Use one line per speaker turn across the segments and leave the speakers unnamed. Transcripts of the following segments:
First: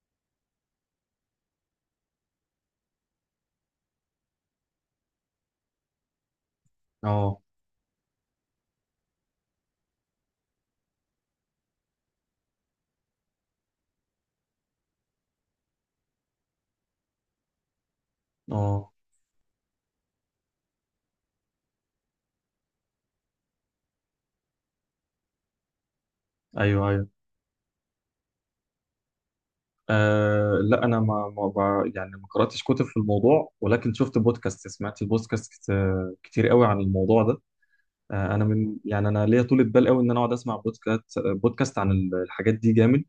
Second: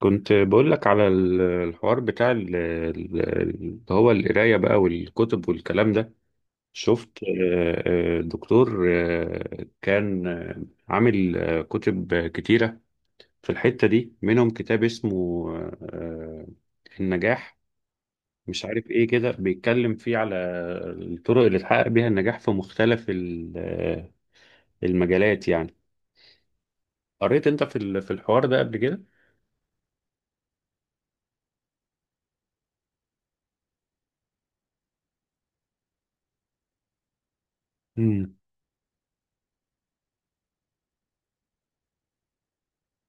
كنت بقول لك على الحوار بتاع اللي هو القراية بقى، والكتب والكلام ده. شفت
اه
دكتور كان عامل كتب كتيرة. في الحتة دي منهم كتاب اسمه آه، النجاح. مش عارف
اه،
ايه كده، بيتكلم فيه على الطرق اللي تحقق بيها النجاح في مختلف المجالات يعني.
ايوه ايوه.
قريت انت في الحوار ده قبل كده؟
آه لا، انا ما, ما بع- يعني ما قراتش كتب في الموضوع، ولكن شفت بودكاست. سمعت البودكاست كتير قوي عن الموضوع ده. آه انا من يعني انا ليا طولة بال قوي ان انا اقعد اسمع بودكاست عن الحاجات دي جامد.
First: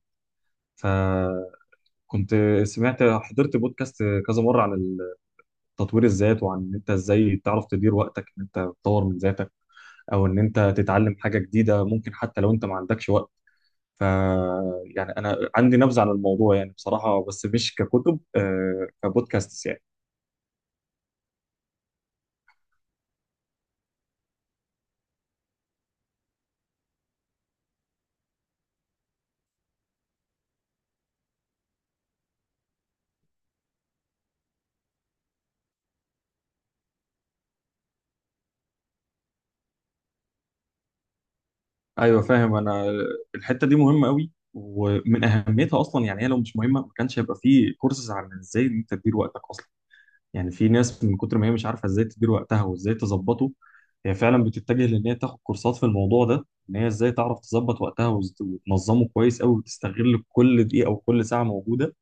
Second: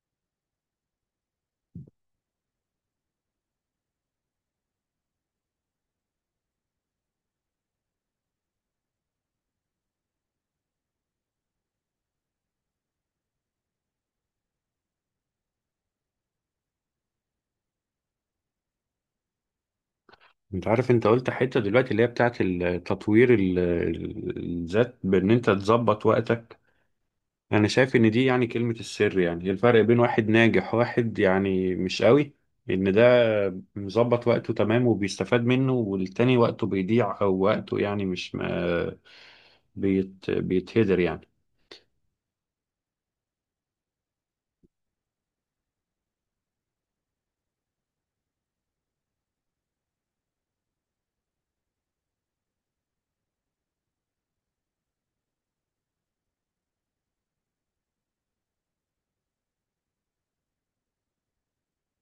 فكنت حضرت بودكاست كذا مره عن تطوير الذات، وعن ان انت ازاي تعرف تدير وقتك، ان انت تطور من ذاتك، او ان انت تتعلم حاجه جديده ممكن حتى لو انت ما عندكش وقت. ف يعني انا عندي نبذه عن الموضوع يعني، بصراحه، بس مش ككتب، آه كبودكاست يعني.
انت عارف، انت قلت حتة دلوقتي اللي هي بتاعت تطوير الذات، بان انت تظبط وقتك. انا شايف ان دي يعني كلمة السر. يعني إيه الفرق بين واحد ناجح وواحد يعني مش قوي؟ ان ده مظبط وقته تمام وبيستفاد منه، والتاني وقته بيضيع او وقته يعني مش ما بيتهدر يعني.
ايوه فاهم. انا الحته دي مهمه قوي، ومن اهميتها اصلا، يعني هي لو مش مهمه ما كانش هيبقى في كورسز عن ازاي انت تدير وقتك اصلا. يعني في ناس من كتر ما هي مش عارفه ازاي تدير وقتها وازاي تظبطه، هي فعلا بتتجه لان هي تاخد كورسات في الموضوع ده، ان هي ازاي تعرف تظبط وقتها وتنظمه كويس قوي وتستغل كل دقيقه وكل ساعه موجوده.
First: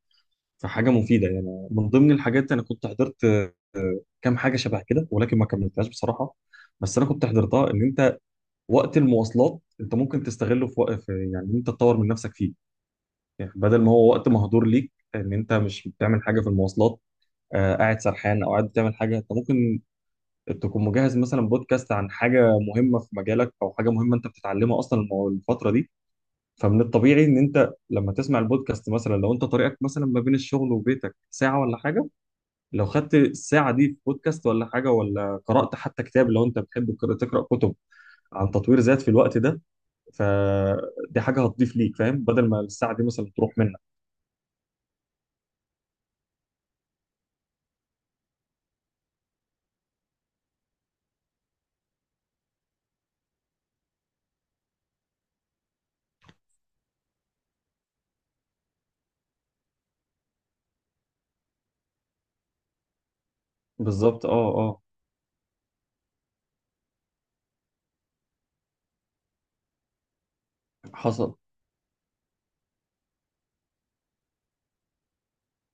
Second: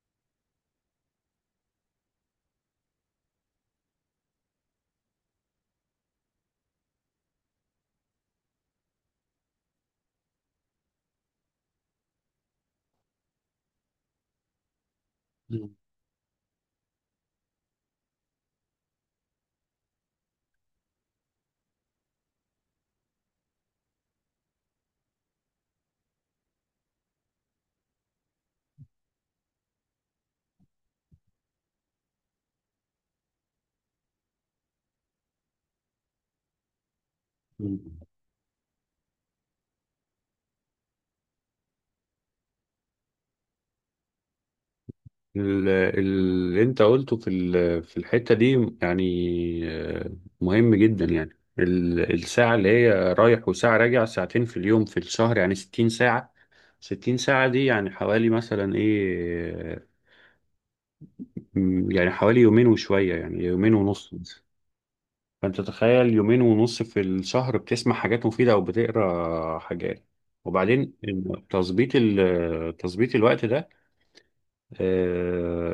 فحاجه مفيده يعني. من ضمن الحاجات انا كنت حضرت كام حاجه شبه كده، ولكن ما كملتهاش بصراحه. بس انا كنت حضرتها، ان انت وقت المواصلات انت ممكن تستغله في وقت، في يعني إن انت تطور من نفسك فيه. يعني بدل ما هو وقت مهدور ليك، ان انت مش بتعمل حاجه في المواصلات، آه قاعد سرحان او قاعد بتعمل حاجه، انت ممكن تكون مجهز مثلا بودكاست عن حاجه مهمه في مجالك، او حاجه مهمه انت بتتعلمها اصلا الفتره دي. فمن الطبيعي ان انت لما تسمع البودكاست مثلا، لو انت طريقك مثلا ما بين الشغل وبيتك ساعه ولا حاجه، لو خدت الساعة دي في بودكاست ولا حاجة، ولا قرأت حتى كتاب لو أنت بتحب تقرأ كتب
مم.
عن تطوير ذات في الوقت ده، فدي حاجة هتضيف ليك، فاهم، بدل ما الساعة دي مثلا تروح منك.
ال- اللي انت قلته في الحتة دي يعني آه، مهم جدا يعني. الساعة اللي هي رايح وساعة راجع، ساعتين في اليوم، في الشهر يعني 60 ساعة. 60 ساعة دي يعني حوالي مثلا ايه، يعني حوالي يومين وشوية، يعني يومين ونص
بالظبط
مثلا.
اه اه.
فانت تخيل يومين ونص في الشهر بتسمع حاجات مفيدة او بتقرا حاجات. وبعدين
حصل.
تظبيط الوقت ده، آه،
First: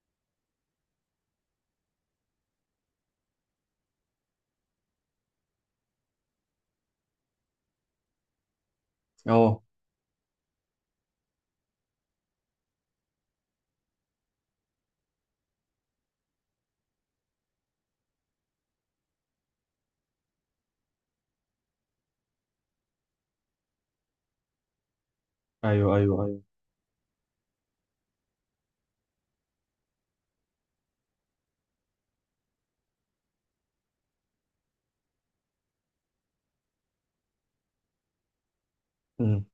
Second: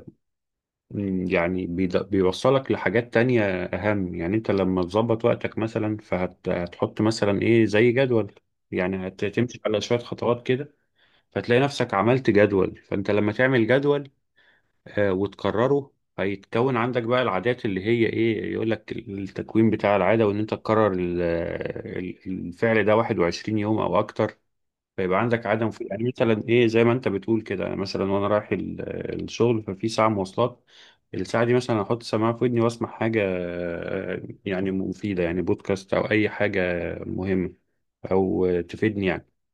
يعني بيوصلك لحاجات تانية أهم. يعني أنت لما تظبط وقتك مثلا، فهتحط مثلا إيه زي جدول. يعني هتمشي
اه
على شوية خطوات كده، فتلاقي نفسك عملت جدول. فأنت لما تعمل جدول وتكرره، هيتكون عندك بقى العادات اللي هي إيه، يقولك التكوين بتاع العادة وإن أنت تكرر الفعل ده 21 يوم أو أكتر. فيبقى عندك عدم في،
ايوه
يعني
ايوه ايوه.
مثلا ايه زي ما انت بتقول كده، يعني مثلا وانا رايح الشغل، ففي ساعه مواصلات. الساعه دي مثلا احط سماعه في ودني واسمع حاجه يعني مفيده، يعني بودكاست او اي حاجه مهمه، او تفيدني يعني.
مم.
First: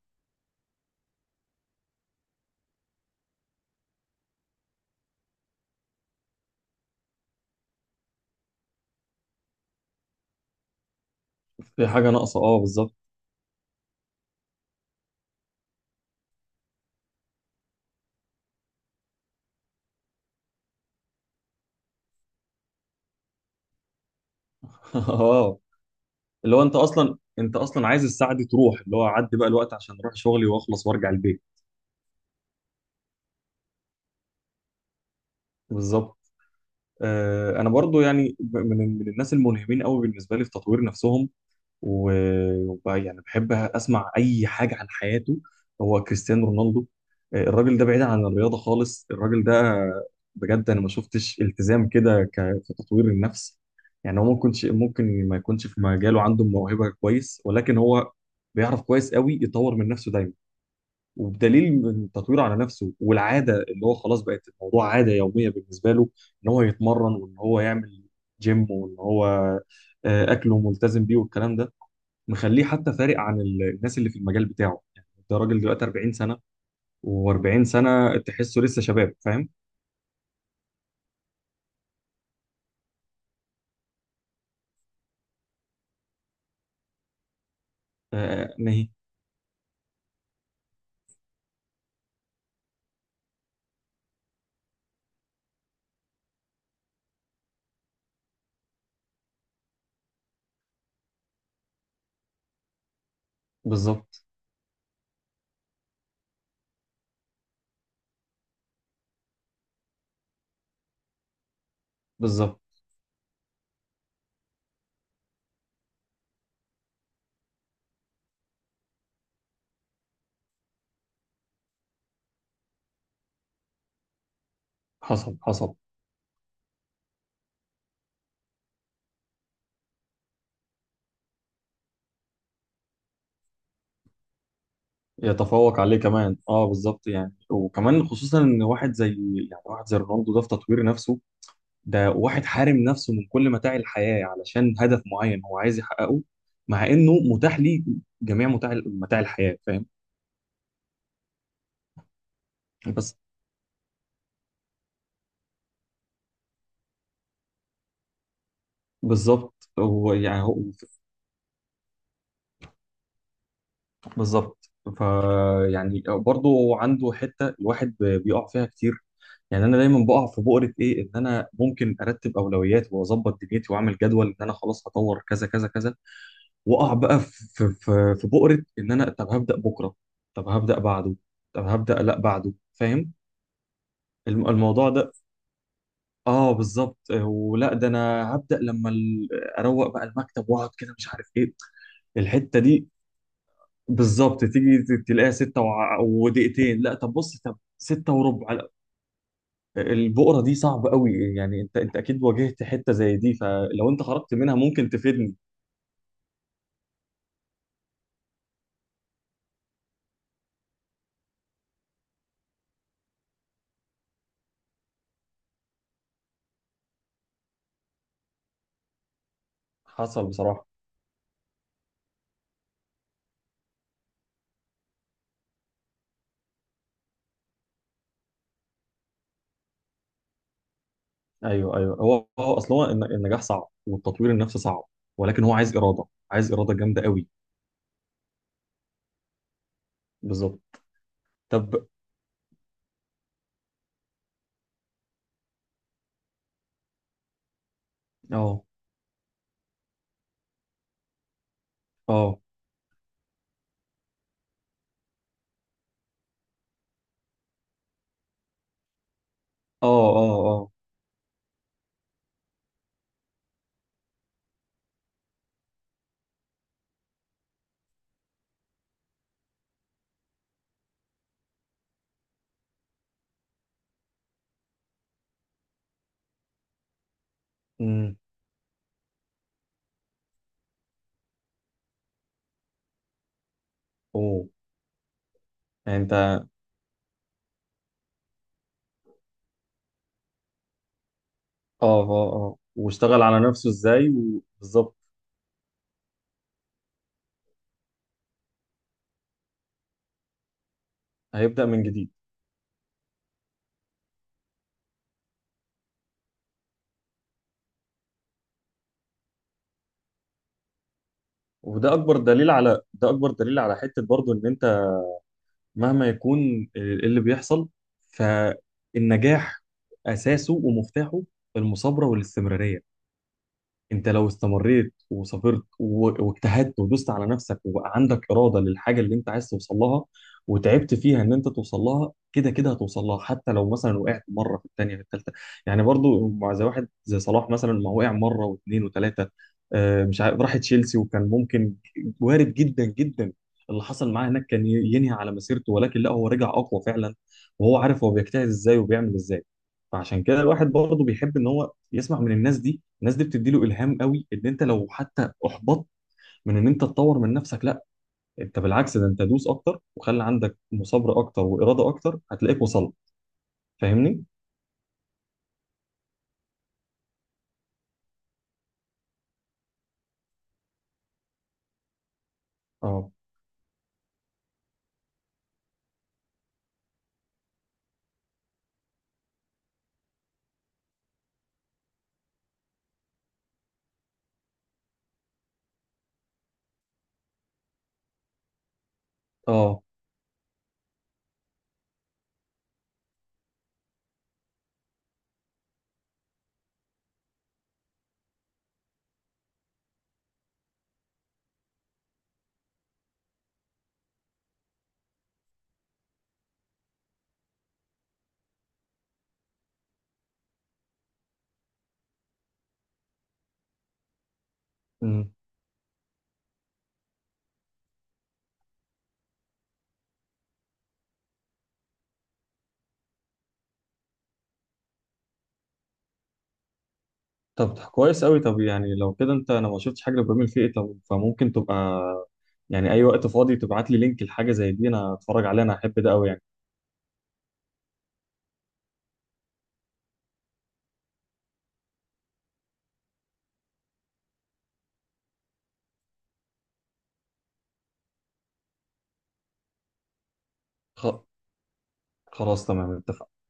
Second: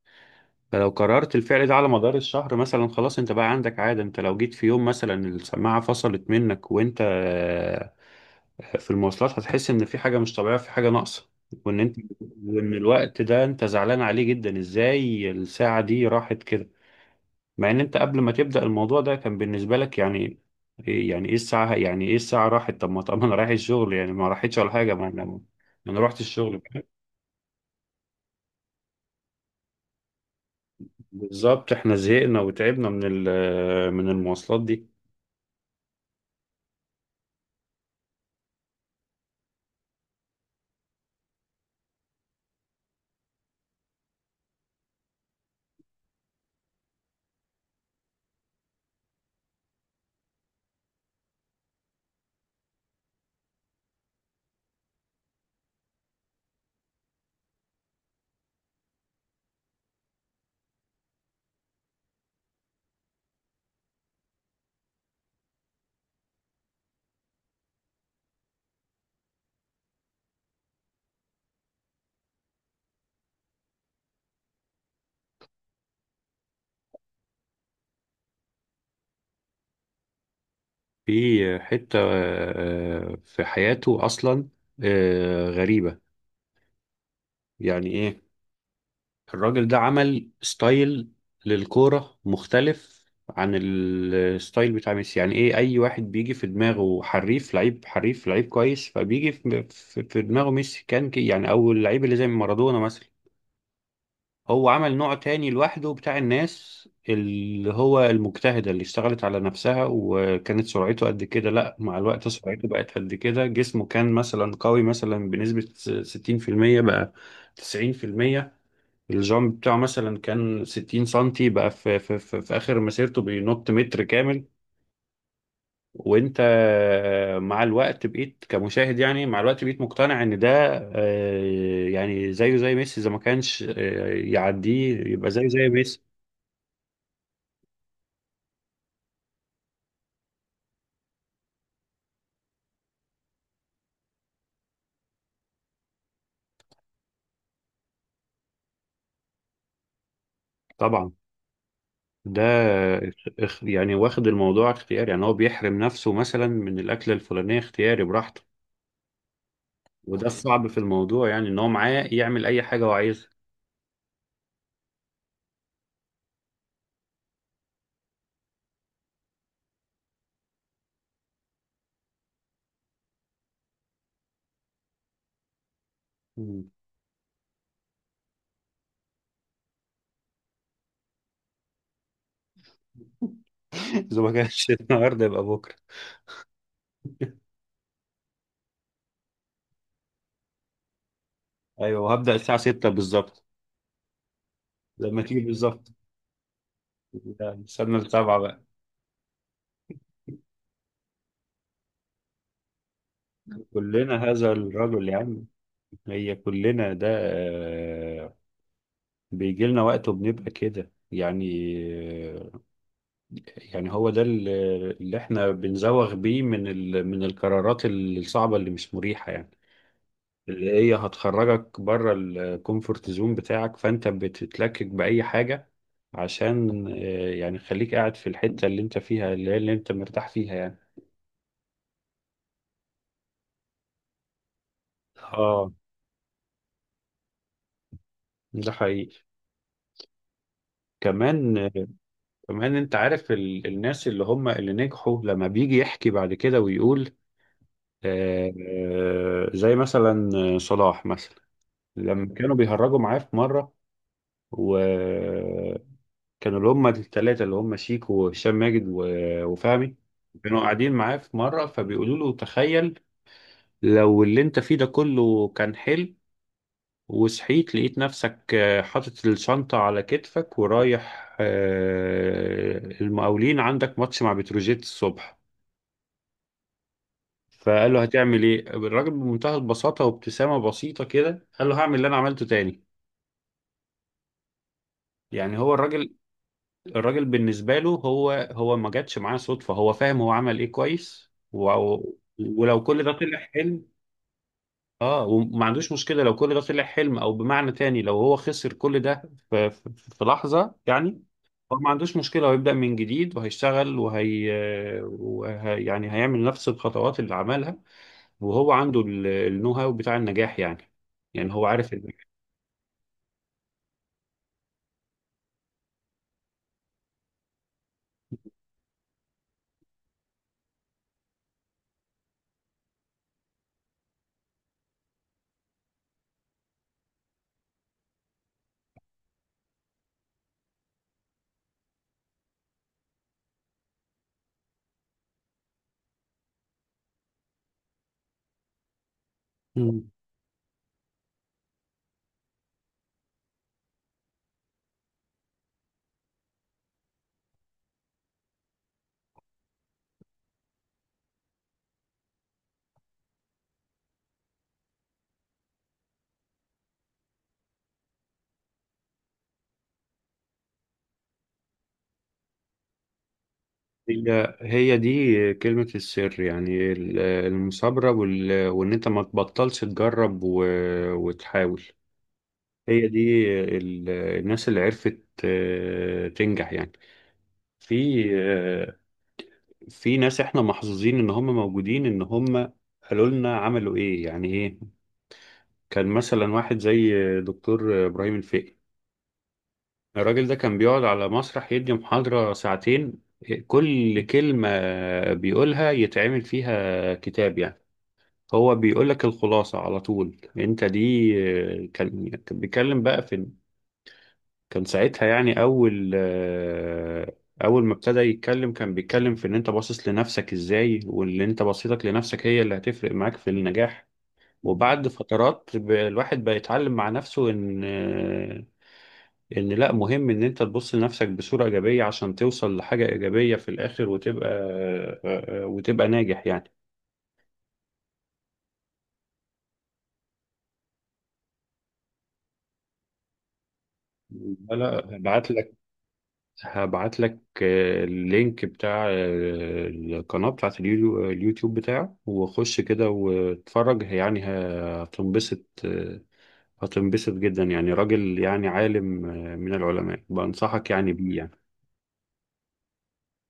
فلو قررت الفعل ده على مدار الشهر مثلا، خلاص انت بقى عندك عاده. انت لو جيت في يوم مثلا السماعه فصلت منك وانت في المواصلات، هتحس ان في حاجه مش طبيعيه، في حاجه ناقصه. وان
في
انت
حاجة ناقصة اه
وان
بالظبط.
الوقت ده انت زعلان عليه جدا، ازاي الساعه دي راحت كده. مع ان انت قبل ما تبدا الموضوع ده كان بالنسبه لك يعني يعني ايه الساعه، يعني ايه الساعه راحت؟ طب ما انا رايح الشغل يعني، ما راحتش ولا حاجه. ما انا ما
اه،
انا رحت
اللي هو
الشغل.
أنت أصلا، أنت أصلا عايز الساعة دي تروح، اللي هو عدي بقى الوقت عشان أروح شغلي وأخلص وأرجع البيت.
بالظبط، احنا زهقنا وتعبنا من ال- آه، من المواصلات دي.
بالظبط. آه، انا برضو يعني من الناس الملهمين قوي بالنسبه لي في تطوير نفسهم، وبقى يعني بحب اسمع اي حاجه عن حياته. هو كريستيانو رونالدو. آه، الراجل ده بعيد عن الرياضه خالص. الراجل ده بجد انا ما شفتش التزام كده في تطوير النفس. يعني هو ممكن ممكن ما يكونش في مجاله عنده موهبه كويس، ولكن هو بيعرف كويس قوي يطور من نفسه دايما. وبدليل من تطويره على نفسه والعاده، اللي هو خلاص بقت الموضوع عاده يوميه بالنسبه له، ان هو يتمرن وان هو يعمل جيم، وان هو آه، اكله ملتزم بيه والكلام ده، مخليه حتى فارق عن الناس اللي في المجال بتاعه. يعني ده راجل دلوقتي 40 سنة، و40 سنة تحسه لسه شباب فاهم.
في حته في حياته اصلا غريبه، يعني ايه.
آه ما هي
الراجل ده عمل ستايل للكورة مختلف عن الستايل بتاع ميسي. يعني ايه، اي واحد بيجي في دماغه حريف لعيب، حريف لعيب كويس، فبيجي في دماغه ميسي كان كي يعني، او اللعيب اللي زي مارادونا مثلا.
بالظبط.
هو عمل نوع تاني لوحده بتاع الناس اللي هو المجتهدة، اللي اشتغلت على نفسها. وكانت سرعته قد كده، لا مع الوقت
بالظبط
سرعته بقت قد كده. جسمه كان مثلا قوي مثلا بنسبة 60%، بقى 90%. الجامب بتاعه مثلا كان 60 سنتي، بقى في آخر مسيرته بينط متر كامل.
حصل حصل.
وانت مع الوقت بقيت كمشاهد، يعني مع الوقت بقيت مقتنع ان ده يعني زيه زي ميسي، اذا ما كانش يعديه يبقى زيه زي
يتفوق عليه
ميسي.
كمان اه بالظبط. يعني وكمان خصوصا ان واحد زي، يعني واحد زي رونالدو ده في تطوير نفسه، ده واحد حارم نفسه من كل متاع الحياة علشان هدف معين هو عايز يحققه، مع انه متاح ليه جميع متاع متاع الحياة فاهم.
طبعا. ده
بس
يعني واخد الموضوع اختياري، يعني هو بيحرم نفسه مثلا من الأكلة الفلانية اختياري براحته.
بالظبط. هو
وده
يعني هو
الصعب في الموضوع يعني، ان هو معاه يعمل اي حاجة هو عايزها.
بالظبط. فيعني برضه عنده حته الواحد بيقع فيها كتير. يعني انا دايما بقع في بؤره ايه، ان انا ممكن ارتب اولويات واظبط دنيتي واعمل جدول ان انا خلاص هطور كذا كذا كذا،
مم.
واقع بقى في بؤره ان انا طب هبدا بكره، طب هبدا بعده، طب هبدا لا بعده، فاهم.
اذا ما كانش
الموضوع ده،
النهارده يبقى بكرة.
اه بالظبط. ولا ده انا هبدا لما اروق بقى المكتب واقعد كده مش عارف ايه.
ايوه هبدأ الساعة
الحته دي
6 بالظبط.
بالظبط، تيجي
لما
تلاقيها
تيجي
ستة
بالظبط،
ودقيقتين، لا طب بص،
لا،
طب
نستنى
ستة
السبعة
وربع،
بقى.
لا، البقرة دي صعبة قوي. يعني انت اكيد واجهت حتة زي دي، فلو انت
كلنا
خرجت
هذا
منها ممكن
الرجل يا
تفيدني.
عم. هي كلنا ده بيجي لنا وقت وبنبقى كده يعني. آه، يعني هو ده اللي احنا بنزوغ بيه من القرارات الصعبة اللي مش مريحة يعني.
حصل بصراحة.
اللي هي هتخرجك بره الكومفورت زون بتاعك، فانت بتتلكك بأي حاجة عشان يعني خليك قاعد في الحتة اللي انت فيها، اللي هي اللي انت مرتاح فيها يعني.
ايوه ايوه، هو اصل هو النجاح صعب، والتطوير النفسي صعب، ولكن هو
اه،
عايز إرادة، عايز إرادة جامدة قوي.
ده حقيقي.
بالظبط.
كمان،
طب.
كمان انت عارف الناس اللي هم اللي نجحوا لما بيجي يحكي بعد كده ويقول،
اه
زي مثلا صلاح مثلا، لما
اه
كانوا بيهرجوا معاه في مرة. وكانوا اللي هم الثلاثة، اللي هم شيكو وهشام ماجد
اه
وفهمي،
اه
كانوا
اه.
قاعدين معاه في مرة فبيقولوا له: تخيل لو اللي انت فيه ده كله كان حلو، وصحيت لقيت نفسك حاطط الشنطة على كتفك ورايح المقاولين عندك ماتش مع بتروجيت الصبح. فقال له:
امم.
هتعمل ايه؟ الراجل بمنتهى البساطة وابتسامة بسيطة كده قال له: هعمل اللي انا عملته تاني.
اوه.
يعني هو
يعني انت، اه
الراجل بالنسبة له هو ما جاتش معاه صدفة، هو فاهم هو عمل ايه كويس
اه اه،
ولو كل ده
واشتغل
طلع
على نفسه
حلم،
ازاي وبالظبط.
اه وما عندوش مشكلة. لو كل ده طلع حلم او بمعنى تاني، لو هو خسر كل ده في, في, في لحظة يعني،
هيبدأ
هو
من
ما
جديد.
عندوش مشكلة، هو يبدأ من جديد وهيشتغل وهي, وهي يعني هيعمل نفس الخطوات اللي عملها. وهو عنده النو هاو بتاع النجاح يعني، يعني هو عارف
وده اكبر
النجاح.
دليل على ده اكبر دليل على حته برضو ان انت مهما يكون اللي بيحصل، فالنجاح اساسه ومفتاحه المثابره والاستمراريه. انت لو استمريت وصبرت واجتهدت ودوست على نفسك، وبقى عندك اراده للحاجه اللي انت عايز توصل لها، وتعبت فيها ان انت توصل لها، كده كده هتوصل لها حتى لو مثلا وقعت مره في الثانيه في الثالثه. يعني برضو مع زي واحد زي صلاح مثلا ما وقع مره واثنين وثلاثه. آه،
مم.
مش عارف راح تشيلسي، وكان ممكن وارد جدا جدا. اللي حصل معاه هناك كان ينهي على مسيرته، ولكن لا، هو رجع اقوى فعلا. وهو عارف هو بيجتهد ازاي وبيعمل ازاي. فعشان كده الواحد برضه بيحب ان هو يسمع من الناس دي. الناس دي بتدي له الهام قوي، ان انت لو حتى احبطت من ان انت تطور من نفسك، لا، انت بالعكس، ده انت دوس اكتر، وخلي عندك مثابره اكتر واراده اكتر، هتلاقيك وصلت. فاهمني؟
هي دي كلمة السر، يعني المثابرة وإن أنت ما تبطلش تجرب وتحاول. هي
اه
دي الناس اللي عرفت تنجح يعني. في آه، في ناس احنا محظوظين ان هم موجودين، ان هم قالوا لنا عملوا ايه يعني ايه. كان مثلا واحد زي دكتور ابراهيم الفقي.
اه.
الراجل ده كان بيقعد على مسرح يدي محاضرة ساعتين، كل كلمة بيقولها يتعمل فيها كتاب يعني، هو بيقول لك الخلاصة على طول انت دي. كان بيتكلم بقى في، كان ساعتها يعني اول ما ابتدى يتكلم، كان بيتكلم في ان انت باصص لنفسك ازاي، واللي انت بصيتك لنفسك هي اللي هتفرق معاك في النجاح. وبعد
امم.
فترات الواحد بقى يتعلم مع نفسه ان لا، مهم ان انت تبص لنفسك بصورة ايجابية عشان توصل لحاجة ايجابية في الاخر، وتبقى وتبقى ناجح يعني.
طب كويس قوي. طب يعني لو كده انت، انا ما شفتش حاجه لابراهيم الفقي، طب فممكن تبقى يعني اي وقت فاضي تبعت لي لينك لحاجه زي
لا،
دي انا
لا،
اتفرج عليها، انا احب ده قوي يعني.
هبعت لك اللينك بتاع القناة بتاعت اليوتيوب بتاعه. وخش كده واتفرج يعني هتنبسط، هتنبسط جدا يعني. راجل يعني عالم من العلماء، بنصحك يعني
خ-
بيه يعني.
خلاص تمام اتفقنا.